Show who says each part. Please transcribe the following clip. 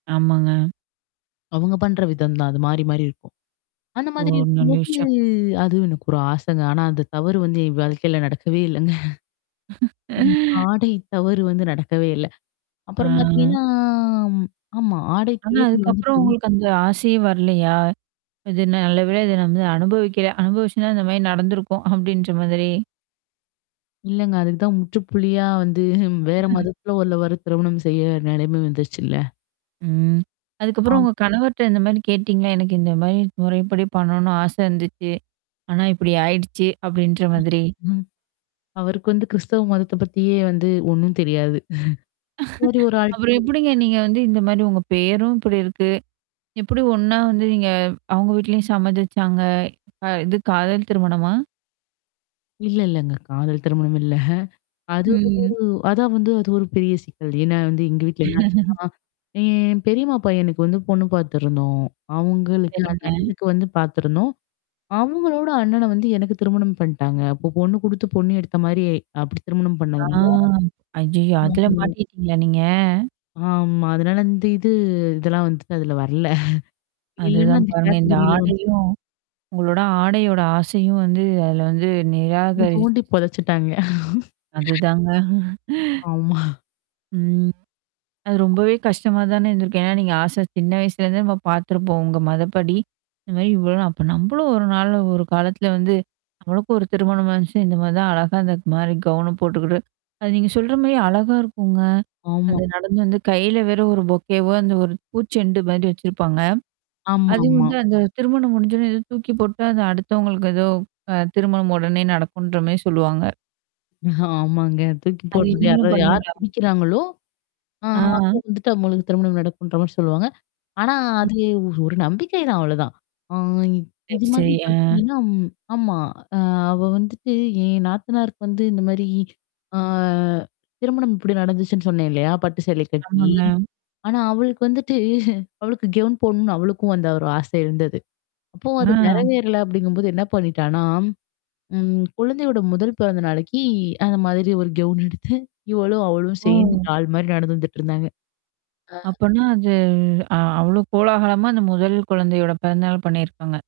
Speaker 1: ஆமாங்க.
Speaker 2: அவங்க பண்ற விதம் தான். அது மாறி மாறி இருக்கும். அந்த
Speaker 1: ஒ
Speaker 2: மாதிரி
Speaker 1: நல்ல
Speaker 2: இருக்கும்போது
Speaker 1: விஷயம்.
Speaker 2: அதுவும் எனக்கு ஒரு ஆசைங்க. ஆனா அந்த தவறு வந்து என் வாழ்க்கையில நடக்கவே இல்லங்க. ஆமா. ஆடை தவறு வந்து நடக்கவே இல்ல. அப்புறம்
Speaker 1: ஆ.
Speaker 2: பார்த்தீங்கன்னா, ஆமா, ஆடை
Speaker 1: ஆனா அதுக்கப்புறம்
Speaker 2: [unintelligible]
Speaker 1: உங்களுக்கு அந்த ஆசையே வரலையா? இது, "நல்ல வேலை. இத நம்ம அனுபவிக்கல, அனுபவிச்சுன்னா இந்த மாரி நடந்திருக்கும்" அப்டின்ற மாதிரி.
Speaker 2: இல்லங்க. அதுக்கு தான் முற்றுப்புள்ளியா வந்து வேற மதத்துல உள்ளவர திருமணம் செய்ய நெலம வந்துருச்சுல்ல.
Speaker 1: ம். அதுக்கப்புறம்
Speaker 2: ஆம்.
Speaker 1: உங்க கணவர்ட்ட இந்த மாரி கேட்டீங்களா? "எனக்கு இந்த மாரி முறைப்படி பண்ணணும்னு ஆசை இருந்துச்சு. ஆனா இப்படி ஆயிடுச்சு" அப்டின்ற மாதிரி.
Speaker 2: அவருக்கு வந்து கிறிஸ்தவ மதத்த பத்தியே வந்து ஒண்ணும் தெரியாது. பூரி ஒரு ஆள்ட
Speaker 1: அப்புறம்
Speaker 2: போயி
Speaker 1: எப்படிங்க
Speaker 2: நம்ம.
Speaker 1: நீங்க வந்து இந்த மாரி உங்க பேரும் இப்படி இருக்கு? எப்படி ஒண்ணா வந்து நீங்க அவங்க வீட்லயும் சம்மதிச்சாங்க? கா இது காதல் திருமணமா?
Speaker 2: இல்ல இல்லங்க. காதல் திருமணம் இல்ல. அது
Speaker 1: ம்.
Speaker 2: ஒரு அதா வந்து அது ஒரு பெரிய சிக்கல். ஏன்னா வந்து எங்க வீட்ல என்ன ஆச்சுன்னா? என் பெரியம்மா பையன்னுக்கு வந்து பொண்ணு பார்த்தருந்தோம். அவங்களுக்கு அந்த
Speaker 1: சரிங்க.
Speaker 2: அண்ணனுக்கு வந்து பார்த்துருந்தோம். அவங்களோட அண்ணன வந்து எனக்கு திருமணம் பண்டாங்க. அப்போ பொண்ணு குடுத்து பொண்ணு எடுத்த மாரி அப்படி திருமணம்
Speaker 1: ஆ
Speaker 2: பண்ணதுனால
Speaker 1: ஐயயோ! அதுல
Speaker 2: [unintelligible]
Speaker 1: மாட்டிக்கிட்டீங்களா நீங்க?
Speaker 2: ஆமா. அதனால இந்த இது, இதெல்லாம் வந்துட்டு அதுல வர்ல. இல்லன்னா
Speaker 1: அதுதான்
Speaker 2: அந்த
Speaker 1: பாருங்க. இந்த
Speaker 2: கேட்டகிரி ல வந்துட்டு
Speaker 1: ஆடையும் உங்களோட ஆடையோட ஆசையும் வந்து அதில வந்து
Speaker 2: குழி
Speaker 1: நிராகரிச்சு.
Speaker 2: தோண்டி பொதச்சுட்டாங்க.
Speaker 1: அதுதாங்க.
Speaker 2: ஆமா.
Speaker 1: ம். அது ரொம்பவே கஷ்டமா தானே இருந்திருக்கும். ஏன்னா, நீங்க ஆசையா, சின்ன வயசுலேருந்தே நம்ம பார்த்துருப்போம் உங்க மதப்படி. இந்த மாரி இவ்ளோ நா அப்ப நம்பளும் 1 நாள் 1 காலத்தில வந்து, நம்மளுக்கும் 1 திருமணம் வந்துச்சுனா இந்த மாரி தான் அழகா இந்த மாரி கௌன போட்டுக்கிட்டு. அது நீங்க சொல்ற மாரி அழகா இருக்குங்க.
Speaker 2: ஆமா.
Speaker 1: அந்த நடந்து வந்து கையில வேற ஒரு பொக்கேவோ அந்த ஒரு பூச்செண்டு மாரி வச்சிருப்பாங்க. அதுவும்
Speaker 2: ஆமாமா.
Speaker 1: வந்து, அந்த திருமணம் முடிஞ்சன்னே ஏதோ தூக்கி போட்டா அது அடுத்தவங்களுக்கு ஏதோ அ திருமணம் உடனே நடக்குன்ற மாரி சொல்லுவாங்க.
Speaker 2: ஆமாங்க. தூக்கி
Speaker 1: அது
Speaker 2: போட்றது
Speaker 1: நீங்களும்
Speaker 2: யாராவது யார்
Speaker 1: பண்ணுவீங்களா?
Speaker 2: புடிக்கிறாங்களோ, ஆ அப்ப
Speaker 1: ஆ.
Speaker 2: வந்துட்டு அவங்ளுக்கு திருமணம் நடக்குன்ற மாரி சொல்லுவாங்க. ஆனா அது ஒரு நம்பிக்கை தான் அவ்வளோதான். ஆ இ இது
Speaker 1: சரி சரி.
Speaker 2: மாதிரி
Speaker 1: ஆ.
Speaker 2: பார்த்தீங்கன்னா, ஆமா, ஆ அவ வந்துட்டு என் நாத்தனாருக்கு வந்து இந்த மாரி ஆ. திருமணம் இப்படி நடந்துச்சுன்னு சொன்னேன் இல்லையா? பட்டு சேலை கட்டி?
Speaker 1: ஆமாங்க.
Speaker 2: ஆனா, அவளுக்கு வந்துட்டு அவளுக்கு கவுன் போடணும்னு அவளுக்கும் அந்த ஒரு ஆசை இருந்தது. அப்பவும்
Speaker 1: ஆ.
Speaker 2: அது நெறவேறல அப்படிங்கும்போது என்ன பண்ணிட்டனா, ம் குழந்தையோட முதல் பிறந்த நாளக்கி அந்த மாதிரி ஒரு கவுன் எடுத்து, இவளும், அவளும்
Speaker 1: ஓ.
Speaker 2: சேர்ந்து டால் மாரி நடந்து வந்துட்டுருந்தாங்க. ஆ.
Speaker 1: அப்பனா அது அ அவ்ளோ கோலாகலமா அந்த முதல் குழந்தையோட பிறந்த நாள் பண்ணியிருக்காங்க.